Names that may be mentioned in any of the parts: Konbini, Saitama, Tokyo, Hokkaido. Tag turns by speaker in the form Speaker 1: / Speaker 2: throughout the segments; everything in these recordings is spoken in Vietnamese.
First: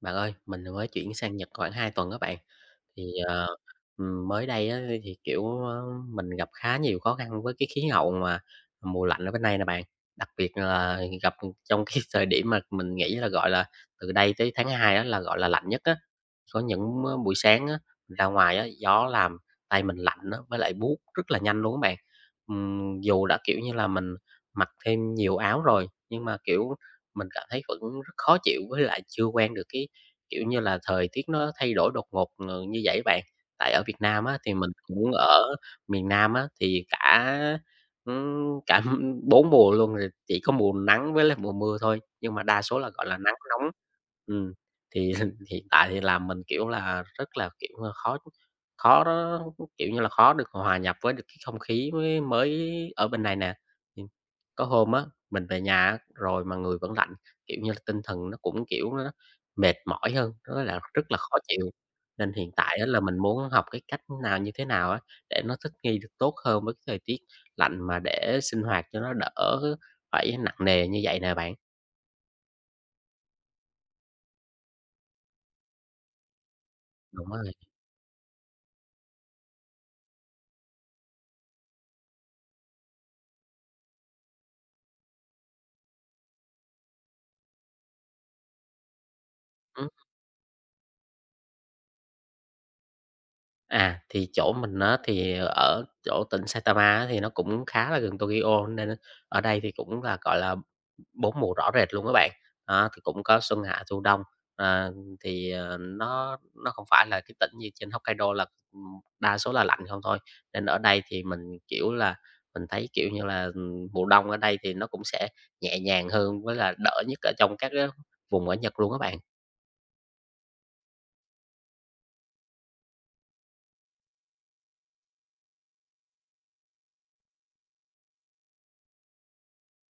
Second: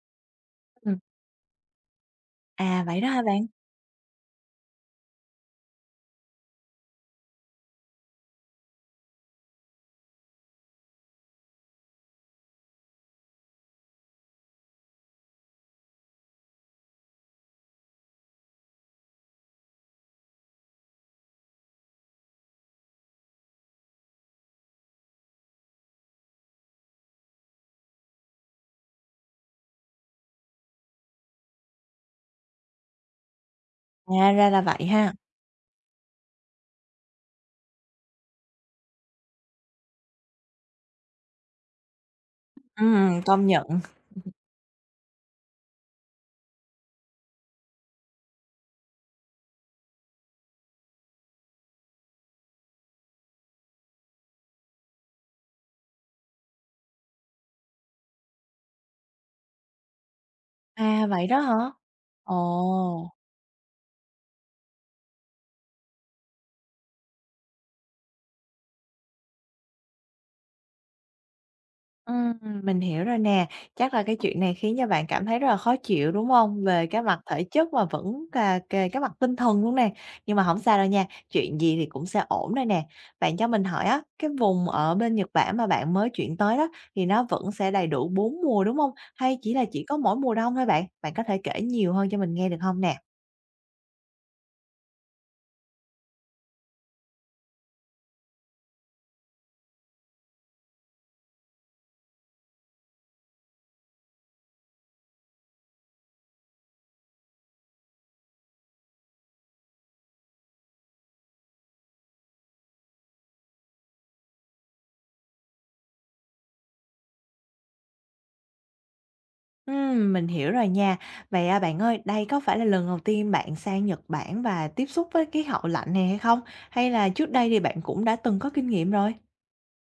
Speaker 1: Bạn ơi, mình mới
Speaker 2: Ừm,
Speaker 1: chuyển sang Nhật khoảng 2 tuần các bạn.
Speaker 2: à, vậy
Speaker 1: Thì,
Speaker 2: đó hả
Speaker 1: ờ,
Speaker 2: bạn?
Speaker 1: mới đây á thì, kiểu, mình gặp khá nhiều khó khăn với cái khí hậu mà mùa lạnh ở bên này nè bạn. Đặc biệt là gặp trong cái thời điểm mà mình nghĩ là, gọi là, từ đây tới tháng 2 á là, gọi là, lạnh nhất á. Có những, buổi sáng á, mình ra ngoài á, gió làm tay mình lạnh á, với lại buốt rất là nhanh luôn á bạn. Dù đã, kiểu như là, mình mặc thêm nhiều áo rồi, nhưng mà, kiểu, mình cảm thấy vẫn rất khó chịu với lại chưa quen được cái kiểu như là, thời tiết nó thay đổi đột ngột, như vậy bạn. Tại ở Việt Nam
Speaker 2: À,
Speaker 1: á,
Speaker 2: ra
Speaker 1: thì
Speaker 2: là
Speaker 1: mình
Speaker 2: vậy
Speaker 1: cũng
Speaker 2: ha.
Speaker 1: ở miền Nam á, thì cả, ừm, cả 4 mùa luôn, rồi chỉ có mùa nắng với lại mùa mưa thôi, nhưng mà đa số là, gọi là, nắng
Speaker 2: Công
Speaker 1: nóng.
Speaker 2: nhận.
Speaker 1: Ừm, thì hiện tại thì làm mình, kiểu là, rất là, kiểu, khó khó đó, kiểu như là, khó được hòa nhập với được cái không khí mới mới ở bên này nè. Ừm, có hôm á, mình về nhà á, rồi mà người vẫn lạnh, kiểu như là, tinh thần nó cũng, kiểu, nó mệt mỏi hơn, nó là
Speaker 2: À,
Speaker 1: rất là
Speaker 2: vậy
Speaker 1: khó
Speaker 2: đó
Speaker 1: chịu.
Speaker 2: hả?
Speaker 1: Nên hiện tại á là
Speaker 2: Ồ,
Speaker 1: mình muốn học cái cách nào, như thế nào á, để nó thích nghi được tốt hơn với cái thời tiết lạnh mà để sinh hoạt cho nó đỡ phải nặng nề như vậy nè bạn.
Speaker 2: ừm, mình hiểu rồi nè. Chắc là cái chuyện này khiến cho bạn cảm thấy rất là khó chịu, đúng hông? Về cái mặt
Speaker 1: Đúng
Speaker 2: thể
Speaker 1: rồi.
Speaker 2: chất và vẫn cà kề cái mặt tinh thần luôn nè. Nhưng mà hổng sao đâu nha, chuyện gì thì cũng sẽ ổn đây nè. Bạn cho mình hỏi á, cái vùng ở bên Nhật Bản mà bạn mới chuyển tới đó thì nó vẫn sẽ đầy đủ 4 mùa, đúng hông? Hay chỉ là chỉ có mỗi mùa đông thôi bạn? Bạn có thể kể nhiều hơn cho mình nghe được hông nè?
Speaker 1: À, thì chỗ mình á, thì ở chỗ tỉnh Saitama á, thì nó cũng khá là gần Tokyo, nên ở đây thì cũng là, gọi là, 4 mùa rõ rệt luôn các bạn. Đó, thì cũng có xuân, hạ, thu, đông. Ờ, thì, Nó không phải là cái tỉnh như trên Hokkaido là, đa số là lạnh không thôi, nên ở đây thì mình, kiểu là, mình thấy, kiểu như là, mùa đông ở đây thì nó cũng sẽ nhẹ nhàng hơn với là đỡ nhất ở trong các cái vùng ở Nhật luôn các bạn.
Speaker 2: Mình hiểu rồi nha. Vậy, à, bạn ơi, đây có phải là lần đầu tiên bạn sang Nhật Bản và tiếp xúc với khí hậu lạnh này hay không? Hay là trước đây thì bạn cũng đã từng có kinh nghiệm rồi?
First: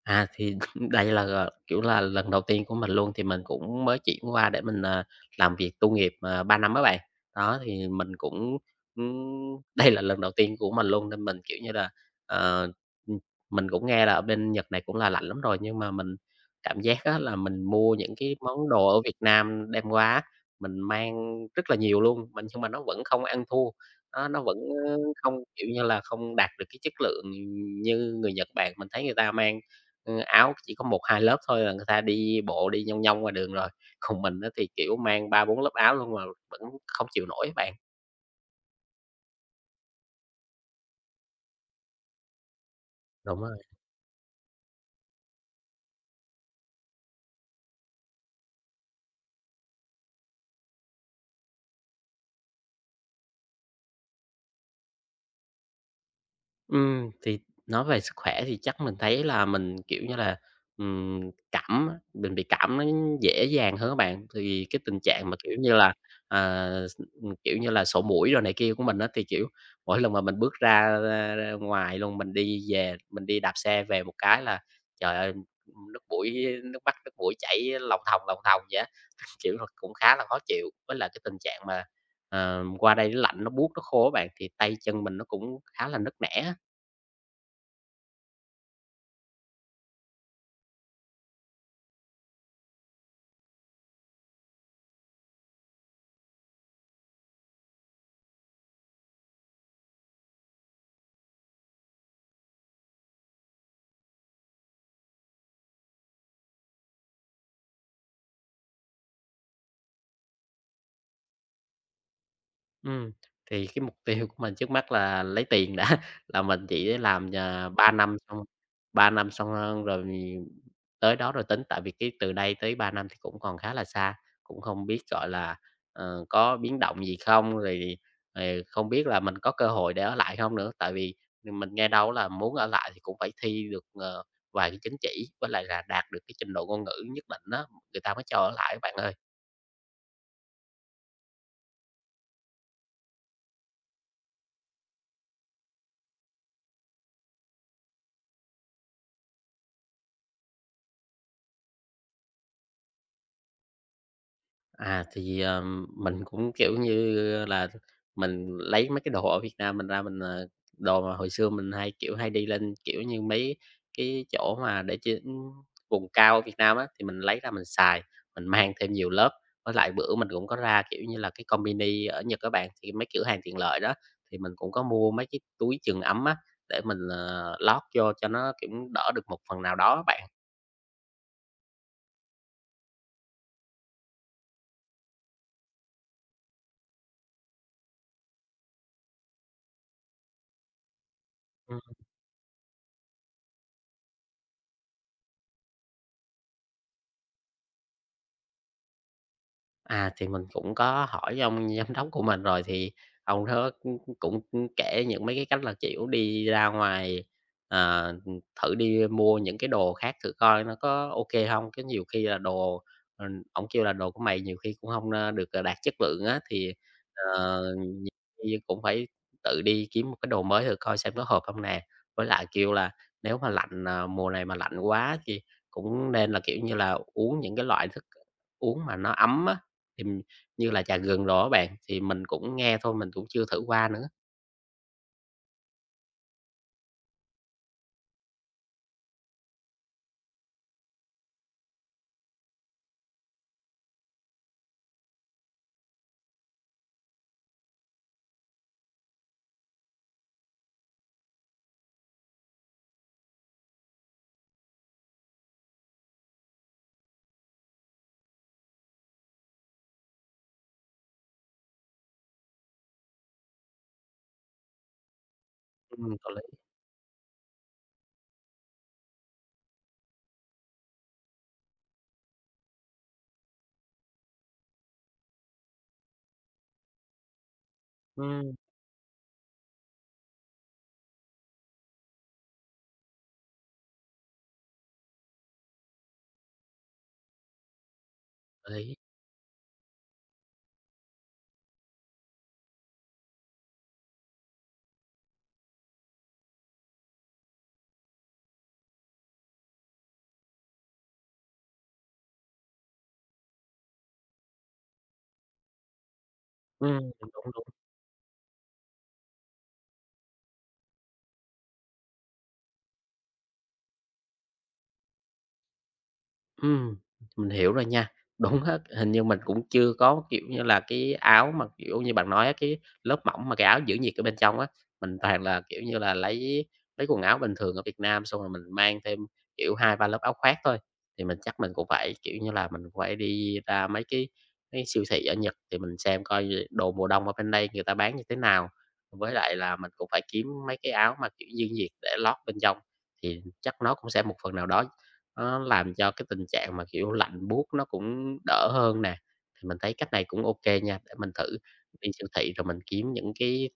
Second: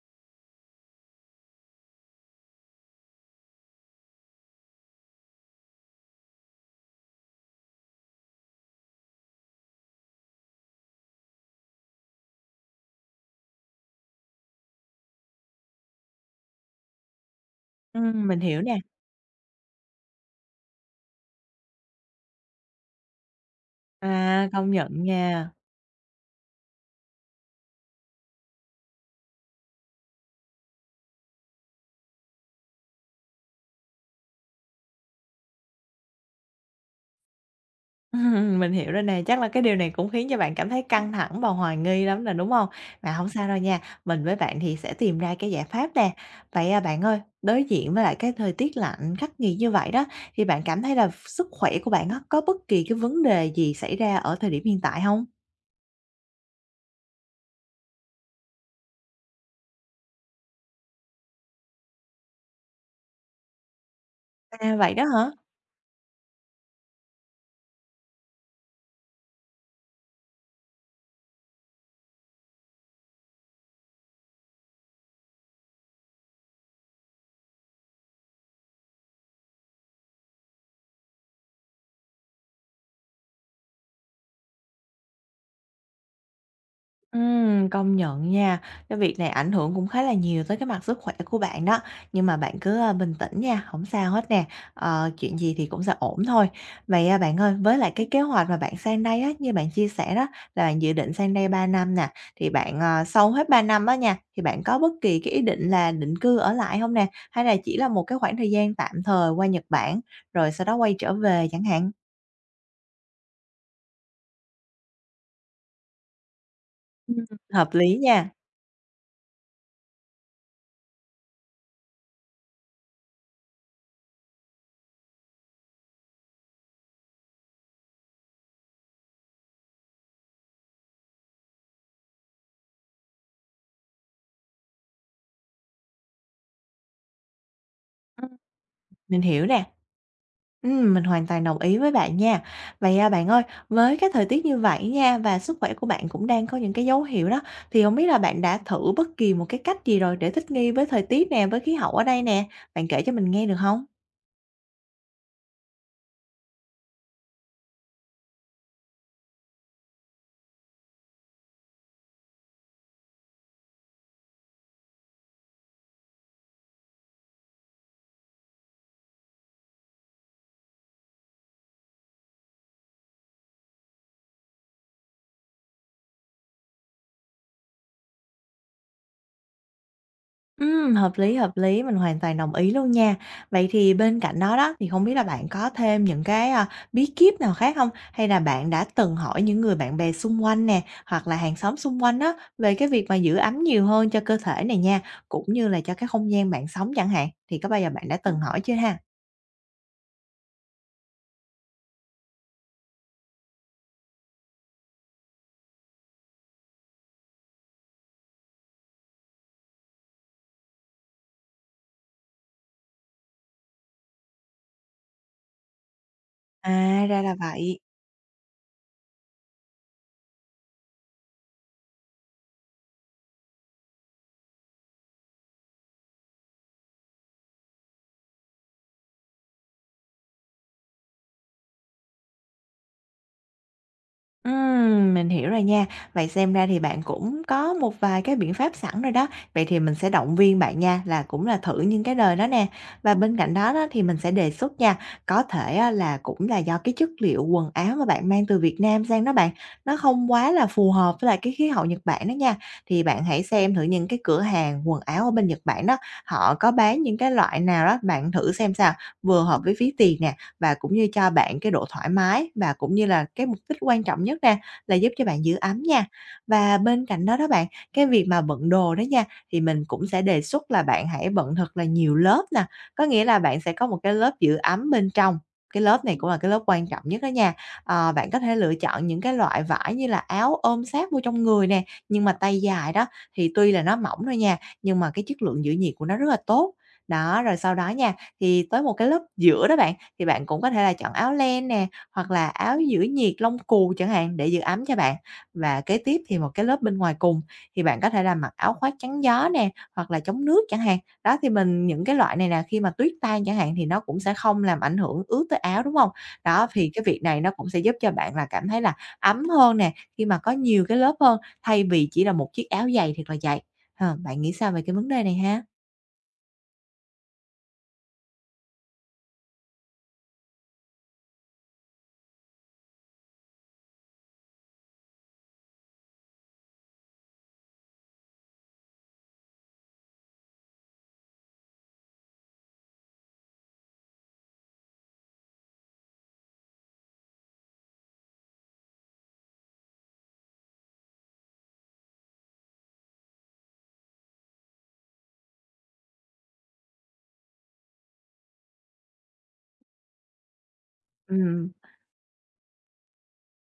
Speaker 1: Thì đây là, kiểu là, lần đầu tiên của mình luôn, thì mình cũng mới chuyển qua để mình, làm việc tu nghiệp, 3 năm á bạn. Đó, thì mình cũng, đây là lần đầu tiên của mình luôn nên mình, kiểu như là, ờ, ừm, mình cũng nghe là ở bên Nhật này cũng là lạnh lắm rồi, nhưng mà mình cảm giác á là mình mua những cái
Speaker 2: Mình hiểu
Speaker 1: món
Speaker 2: nè.
Speaker 1: đồ ở Việt Nam đem qua á, mình mang rất là nhiều luôn, mình nhưng mà nó vẫn không ăn thua, nó
Speaker 2: À,
Speaker 1: vẫn,
Speaker 2: công
Speaker 1: ơ,
Speaker 2: nhận
Speaker 1: không,
Speaker 2: nha.
Speaker 1: kiểu như là, không đạt được cái chất lượng như người Nhật Bản. Mình thấy người ta mang áo chỉ có một 2 lớp thôi là người ta đi bộ đi nhông nhông ngoài đường rồi. Còn mình á thì, kiểu, mang 3 4 lớp áo luôn mà vẫn không chịu nổi á bạn.
Speaker 2: mình hiểu rồi nè, chắc là cái điều này cũng khiến cho bạn cảm thấy căng thẳng và hoài nghi lắm nè, đúng không? Mà không
Speaker 1: Đúng
Speaker 2: sao đâu
Speaker 1: rồi.
Speaker 2: nha, mình với bạn thì sẽ tìm ra cái giải pháp nè. Vậy, à, bạn ơi, đối diện với lại cái thời tiết lạnh khắc nghiệt như vậy đó, thì bạn cảm thấy là sức khỏe của bạn á, có bất kỳ cái vấn đề gì xảy ra ở thời điểm hiện tại không?
Speaker 1: Thì nói về sức khỏe thì chắc mình thấy là mình, kiểu như là, cảm á, mình bị cảm nó dễ dàng hơn các bạn. Thì
Speaker 2: À,
Speaker 1: cái
Speaker 2: vậy
Speaker 1: tình
Speaker 2: đó
Speaker 1: trạng
Speaker 2: hả?
Speaker 1: mà, kiểu như là, à, s kiểu như là, sổ mũi rồi này kia của mình á, thì, kiểu, mỗi lần mà mình bước ra ra ra ngoài luôn, mình đi về mình đi đạp xe về một cái là, trời ơi, nước mũi nước mắt, nước mũi chảy lòng thòng vậy á, kiểu là, cũng khá là khó chịu. Với lại cái tình trạng mà, qua đây nó lạnh, nó buốt, nó khô á bạn, thì tay chân mình nó cũng khá là nứt nẻ á.
Speaker 2: Công nhận nha, cái việc này ảnh hưởng cũng khá là nhiều tới cái mặt sức khỏe của bạn đó. Nhưng mà bạn cứ, a, bình tĩnh nha, không sao hết nè, ờ, chuyện gì thì cũng sẽ ổn thôi. Vậy, à, bạn ơi, với lại cái kế hoạch mà bạn sang đây á, như bạn chia sẻ đó là bạn dự định sang đây 3 năm nè, thì bạn, ờ, sau hết 3 năm á nha, thì bạn có bất kỳ cái ý định là định cư ở lại không nè? Hay là chỉ là một cái khoảng thời gian tạm thời qua Nhật Bản, rồi sau đó quay trở về chẳng hạn?
Speaker 1: Ừm, thì cái mục tiêu của mình trước mắt là lấy tiền đã, là mình chỉ
Speaker 2: Ừm.
Speaker 1: làm,
Speaker 2: Hợp
Speaker 1: 3
Speaker 2: lý
Speaker 1: năm
Speaker 2: nha.
Speaker 1: xong 3 năm xong, tới đó rồi tính, tại vì cái từ đây tới 3 năm thì cũng còn khá là xa, cũng không biết, gọi là, có biến động gì không, rồi, không biết là mình có cơ hội để ở lại không nữa. Tại vì mình nghe đâu là muốn ở lại thì cũng phải thi được, vài cái chứng chỉ, với lại là đạt được cái trình độ ngôn ngữ nhất định đó người ta mới
Speaker 2: Ừm.
Speaker 1: cho ở lại bạn ơi.
Speaker 2: Mình hiểu nè. Mình hoàn toàn đồng ý với bạn nha. Vậy, à, bạn ơi, với cái thời tiết như vậy nha và sức khỏe của bạn cũng đang có những cái dấu hiệu đó, thì không biết là bạn đã thử bất kỳ một cái cách gì rồi để thích nghi với thời tiết nè, với khí hậu ở đây nè? Bạn kể cho mình nghe được không?
Speaker 1: Thì, mình cũng, kiểu như là, mình lấy mấy cái đồ ở Việt Nam mình ra mình, đồ mà hồi xưa mình hay, kiểu, hay đi lên, kiểu như, mấy cái chỗ mà để trên vùng cao ở Việt Nam á, thì mình lấy ra mình xài, mình mang thêm nhiều lớp. Với lại bữa mình cũng có ra, kiểu như là, cái Konbini ở Nhật các bạn, thì mấy cửa hàng tiện lợi đó, thì mình cũng có mua mấy cái túi chườm ấm á, để mình, lót vô cho nó, kiểu, đỡ được một phần nào đó bạn.
Speaker 2: Hợp lý, mình hoàn toàn đồng ý luôn nha. Vậy thì bên cạnh đó đó, thì không biết là bạn có thêm những cái, a, bí kíp nào khác không? Hay là bạn đã từng hỏi những người bạn bè xung quanh nè, hoặc là hàng xóm xung quanh đó về cái việc mà giữ ấm nhiều hơn cho cơ thể này nha, cũng như là cho cái không gian bạn sống chẳng hạn, thì có bao giờ bạn đã từng hỏi chưa ha?
Speaker 1: Thì mình cũng có hỏi ông giám đốc của mình rồi, thì ông đó cũng cũng cũng kể những mấy cái cách là, kiểu, đi ra ngoài, ờ, thử đi mua những cái đồ khác thử coi nó có ok không cái nhiều khi là đồ, ổng kêu là "Đồ của mày nhiều khi cũng không được, đạt chất lượng á."
Speaker 2: À, ra là
Speaker 1: Ờ
Speaker 2: vậy.
Speaker 1: thì cũng phải tự đi kiếm một cái đồ mới thử coi xem có hợp không nè. Với lại, kiểu là, nếu mà lạnh, mùa này mà lạnh quá thì cũng nên là, kiểu như là, uống những cái loại thức uống mà nó ấm á, thì như là trà gừng đồ á bạn, thì mình cũng nghe thôi, mình cũng chưa thử qua nữa.
Speaker 2: Mình hiểu rồi nha. Vậy xem ra thì bạn cũng có một vài cái biện pháp sẵn rồi đó. Vậy thì mình sẽ động viên bạn nha, là cũng là thử những cái đời đó nè. Và bên cạnh đó đó thì mình sẽ đề xuất nha, có thể á, là cũng là do cái chất liệu quần áo mà bạn mang từ Việt Nam sang đó bạn, nó không quá là phù hợp với lại cái khí hậu Nhật Bản đó nha. Thì bạn hãy xem thử những cái cửa hàng quần áo ở bên Nhật Bản đó, họ có bán những cái loại nào đó, bạn thử xem sao, vừa hợp với ví tiền nè, và cũng như cho bạn cái độ thoải mái và cũng như là cái mục đích quan trọng nhất nè, là giúp cho bạn giữ ấm nha.
Speaker 1: Có lý.
Speaker 2: Và bên cạnh đó đó bạn, cái việc mà bận đồ đó nha, thì mình cũng sẽ đề xuất là bạn hãy bận thật là nhiều lớp nè, có nghĩa là bạn sẽ có một cái lớp giữ ấm bên trong. Cái lớp này cũng là cái lớp quan trọng nhất đó nha. Ờ, bạn có
Speaker 1: Ừm,
Speaker 2: thể lựa chọn những cái loại vải như là áo ôm sát vô trong người nè, nhưng mà tay dài đó, thì tuy là nó mỏng thôi nha, nhưng mà cái chất lượng giữ nhiệt của nó rất là tốt. Đó, rồi sau đó nha, thì
Speaker 1: có
Speaker 2: tới một
Speaker 1: lý.
Speaker 2: cái lớp giữa đó bạn, thì bạn cũng có thể là chọn áo len nè, hoặc là áo giữ nhiệt lông cù chẳng hạn để giữ ấm cho bạn. Và kế tiếp thì một cái lớp bên ngoài cùng thì bạn có thể là mặc áo khoác chắn gió nè, hoặc là chống nước chẳng hạn. Đó thì mình những cái loại này nè, khi mà tuyết tan chẳng hạn thì nó cũng sẽ không làm ảnh hưởng ướt tới áo, đúng không? Đó, thì cái việc
Speaker 1: Đúng,
Speaker 2: này nó
Speaker 1: đúng.
Speaker 2: cũng sẽ giúp cho bạn là cảm thấy là ấm hơn nè, khi mà có nhiều cái lớp hơn, thay vì chỉ là một chiếc áo dày thiệt là dày. Ờ, bạn nghĩ sao về cái vấn đề này ha?
Speaker 1: Ừm, mình hiểu rồi nha. Đúng hết hình như mình cũng chưa có, kiểu như là, cái áo mà, kiểu như, bạn nói á, cái lớp mỏng mà cái áo giữ nhiệt ở bên trong á. Mình toàn là, kiểu như là, lấy quần áo bình thường ở Việt Nam xong rồi mình mang thêm, kiểu, hai ba lớp áo khoác thôi. Thì mình chắc mình cũng phải, kiểu như là, mình phải đi ra mấy cái siêu thị ở Nhật thì mình xem coi gì đồ mùa đông ở bên đây người ta bán như thế nào. Với lại là mình cũng phải kiếm mấy cái áo mà, kiểu, giữ nhiệt để lót bên trong, thì chắc nó cũng sẽ một phần nào đó nó làm cho cái tình trạng mà, kiểu, lạnh buốt nó cũng đỡ hơn nè, thì mình thấy cách này cũng ok nha, để mình thử
Speaker 2: Ừm.
Speaker 1: đi siêu thị rồi mình kiếm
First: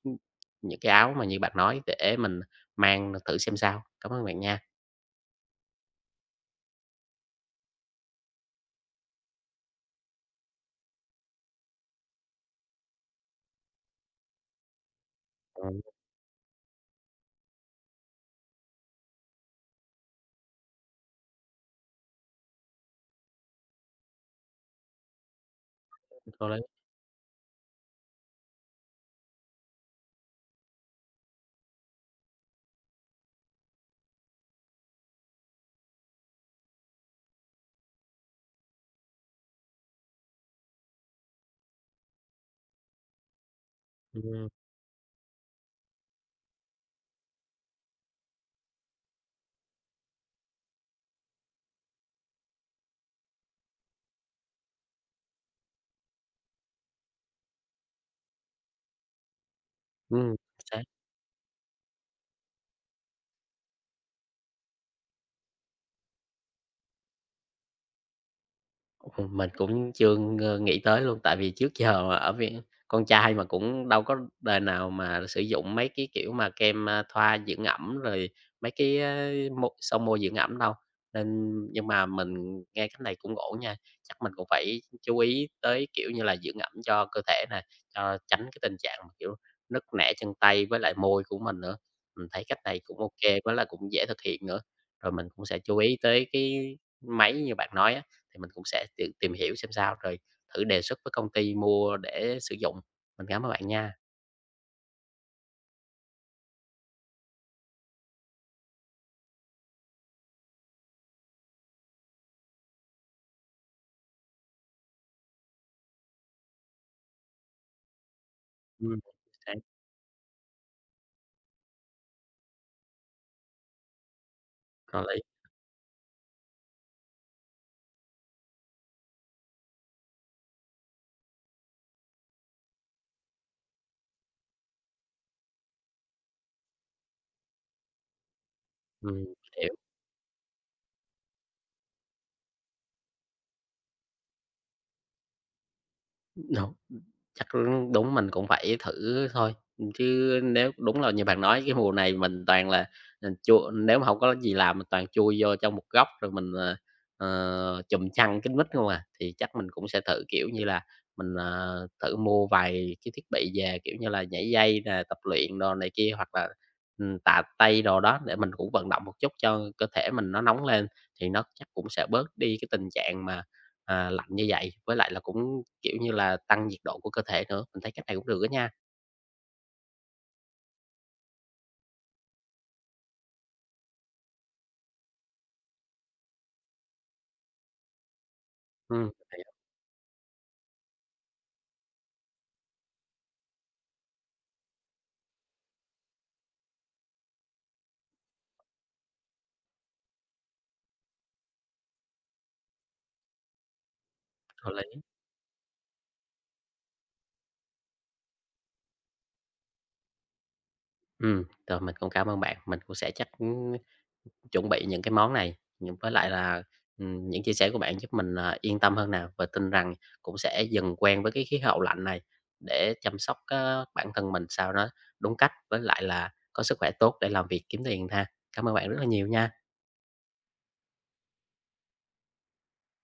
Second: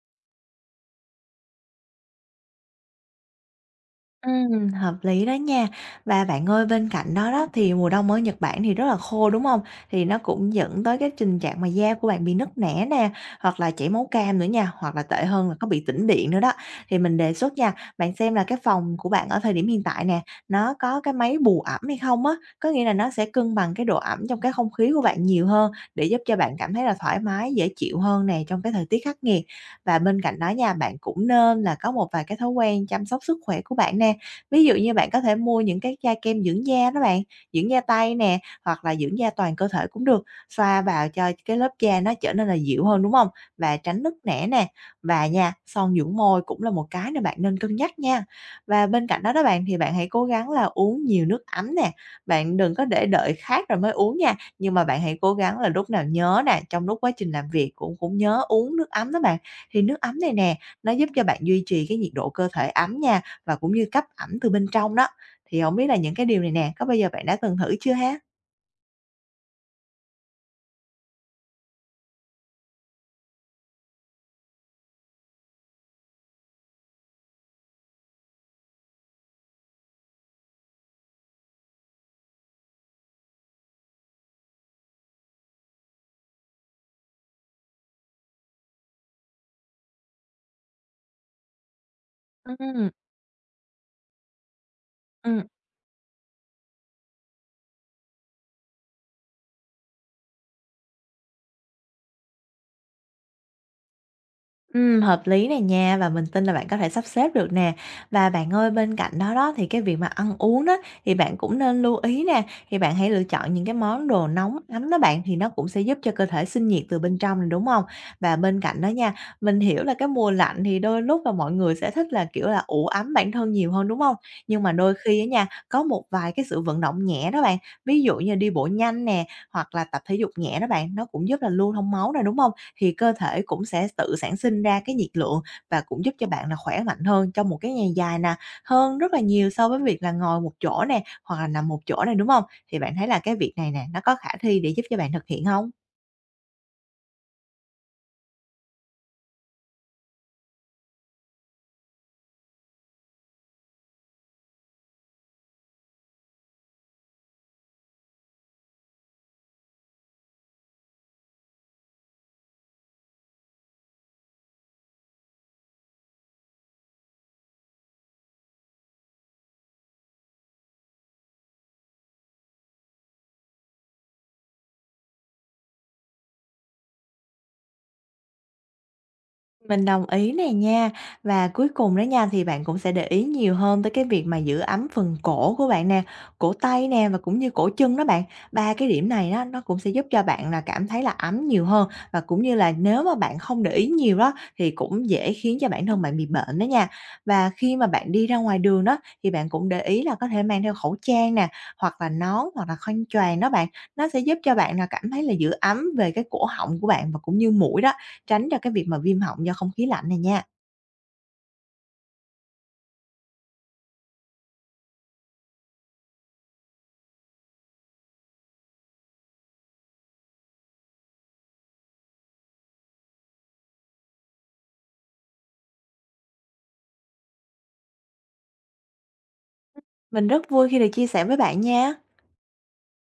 Speaker 1: những cái áo mà như bạn nói để mình mang thử xem sao. Cảm ơn bạn nha.
Speaker 2: Hợp lý đó nha. Và bạn ơi, bên cạnh đó đó thì mùa đông ở Nhật Bản thì rất là khô, đúng không? Thì nó cũng dẫn tới cái tình trạng mà da của bạn bị nứt nẻ nè, hoặc là chảy máu cam nữa nha, hoặc là tệ hơn là có
Speaker 1: Ừm,
Speaker 2: bị tĩnh điện nữa đó. Thì mình đề xuất nha, bạn xem là cái phòng của bạn ở thời điểm hiện tại nè, nó có cái máy bù ẩm hay không á? Có nghĩa là nó sẽ cân bằng cái độ ẩm trong cái không khí của bạn nhiều hơn để giúp cho bạn cảm thấy là thoải mái, dễ chịu hơn nè trong cái thời tiết khắc nghiệt. Và bên cạnh đó nha, bạn cũng nên là có một vài cái thói quen chăm sóc sức khỏe của bạn nè. Ví dụ như bạn có thể mua những cái chai kem dưỡng da đó bạn, dưỡng da tay nè, hoặc là dưỡng da toàn cơ thể cũng được, xoa vào cho cái lớp da nó trở nên là dịu hơn, đúng không? Và tránh nứt nẻ
Speaker 1: ừm.
Speaker 2: nè, và nha, son dưỡng môi cũng là một cái mà bạn nên cân nhắc nha. Và bên cạnh đó đó bạn, thì bạn hãy cố gắng là uống nhiều nước ấm nè, bạn đừng có để đợi khát rồi mới uống nha, nhưng mà bạn hãy cố gắng là lúc nào nhớ nè, trong lúc quá trình làm việc cũng cũng nhớ uống nước ấm đó bạn. Thì nước ấm này
Speaker 1: Ừm,
Speaker 2: nè,
Speaker 1: xác.
Speaker 2: nó giúp cho bạn duy trì cái nhiệt độ cơ thể ấm nha và cũng như cấp ẩm từ bên trong đó. Thì hổng biết là những cái điều này nè, có bao giờ bạn đã từng thử chưa ha?
Speaker 1: Mình cũng chưa nghĩ tới luôn, tại vì trước giờ ở Việt con trai mà cũng đâu có đời nào mà sử dụng mấy cái, kiểu, mà kem, thoa dưỡng ẩm rồi mấy cái, son môi dưỡng ẩm đâu. Nên nhưng mà mình nghe cách này cũng ổn nha, chắc mình cũng phải chú ý tới, kiểu như là, dưỡng ẩm cho cơ thể nè, cho tránh cái tình trạng mà, kiểu, nứt nẻ chân tay với lại môi của mình nữa. Mình thấy cách này
Speaker 2: Ừm,
Speaker 1: cũng ok kê với lại cũng dễ thực hiện nữa, rồi mình cũng
Speaker 2: ừm.
Speaker 1: sẽ chú ý tới cái máy như bạn nói á thì mình cũng sẽ tìm tìm hiểu xem sao, rồi thử đề xuất với công ty mua để sử dụng. Mình cảm ơn bạn nha.
Speaker 2: Hợp lý này nha và mình tin là bạn có thể sắp xếp được nè. Và bạn ơi, bên cạnh đó đó thì cái việc mà ăn uống đó thì bạn cũng nên lưu ý nè, thì bạn hãy lựa chọn những cái món đồ nóng ấm đó bạn thì nó cũng sẽ giúp cho cơ thể sinh nhiệt từ bên trong này, đúng không? Và bên cạnh đó
Speaker 1: Ừm,
Speaker 2: nha,
Speaker 1: đấy,
Speaker 2: mình hiểu là cái mùa lạnh thì đôi lúc là mọi người sẽ thích là, kiểu là, ủ ấm bản thân nhiều hơn, đúng không? Nhưng mà đôi
Speaker 1: hợp lý.
Speaker 2: khi á nha, có một vài cái sự vận động nhẹ đó bạn, ví dụ như đi bộ nhanh nè, hoặc là tập thể dục nhẹ đó bạn, nó cũng giúp là lưu thông máu này, đúng không? Thì cơ thể cũng sẽ tự sản sinh ra cái nhiệt lượng và cũng giúp cho bạn là khỏe mạnh hơn trong một cái ngày dài nè, hơn rất là
Speaker 1: Ừm,
Speaker 2: nhiều so với việc là ngồi một chỗ nè, hoặc là nằm một chỗ này, đúng không? Thì bạn thấy là cái việc này nè, nó có khả thi để giúp cho bạn thực hiện không?
Speaker 1: Đúng, chắc đúng mình cũng phải thử thôi, chứ nếu đúng là như bạn nói cái mùa này mình toàn là, ờ, chui nếu mà không có gì làm mình toàn chui vô trong một góc rồi mình, trùm chăn kín mít không à. Thì chắc mình cũng sẽ thử, kiểu như là, mình, thử mua vài cái thiết bị về, kiểu như là, nhảy dây nè, tập luyện đồ này kia hoặc là, tạ tay đồ đó để mình cũng vận động một chút cho cơ thể mình nó nóng lên, thì nó chắc cũng sẽ bớt đi cái tình trạng mà lạnh như vậy, với lại là cũng, kiểu như là, tăng nhiệt độ của cơ thể nữa, mình thấy cách này cũng được á nha.
Speaker 2: Mình đồng ý này nha. Và cuối cùng đó nha, thì bạn cũng sẽ để ý nhiều hơn tới cái việc mà giữ ấm phần cổ của bạn nè, cổ tay nè và cũng như cổ chân đó bạn. Ba cái điểm này
Speaker 1: Vậy
Speaker 2: đó
Speaker 1: á,
Speaker 2: nó cũng sẽ giúp cho bạn là cảm thấy là ấm nhiều hơn và cũng như là nếu mà bạn không để ý nhiều đó thì cũng dễ khiến cho bản thân bạn bị bệnh đó nha. Và khi mà bạn đi ra ngoài đường đó thì bạn cũng để ý là có thể mang theo khẩu trang nè, hoặc là nón hoặc là khăn choàng đó bạn. Nó sẽ giúp cho
Speaker 1: hợp
Speaker 2: bạn là
Speaker 1: lý.
Speaker 2: cảm thấy là giữ ấm về cái cổ họng của bạn và cũng như mũi đó. Tránh cho cái việc mà viêm họng do không khí lạnh này nha.
Speaker 1: Rồi mình cũng cảm ơn bạn, mình cũng sẽ chắc, chuẩn bị những cái món này, với lại là, những chia sẻ của bạn giúp mình, yên tâm hơn nào và tin rằng cũng sẽ dần quen với cái khí hậu lạnh này để chăm sóc, bản thân mình sao nó đúng cách, với lại là có sức khỏe tốt để làm việc kiếm tiền ha. Cảm ơn bạn rất là nhiều nha.
Speaker 2: Mình rất vui khi được chia sẻ với bạn nha.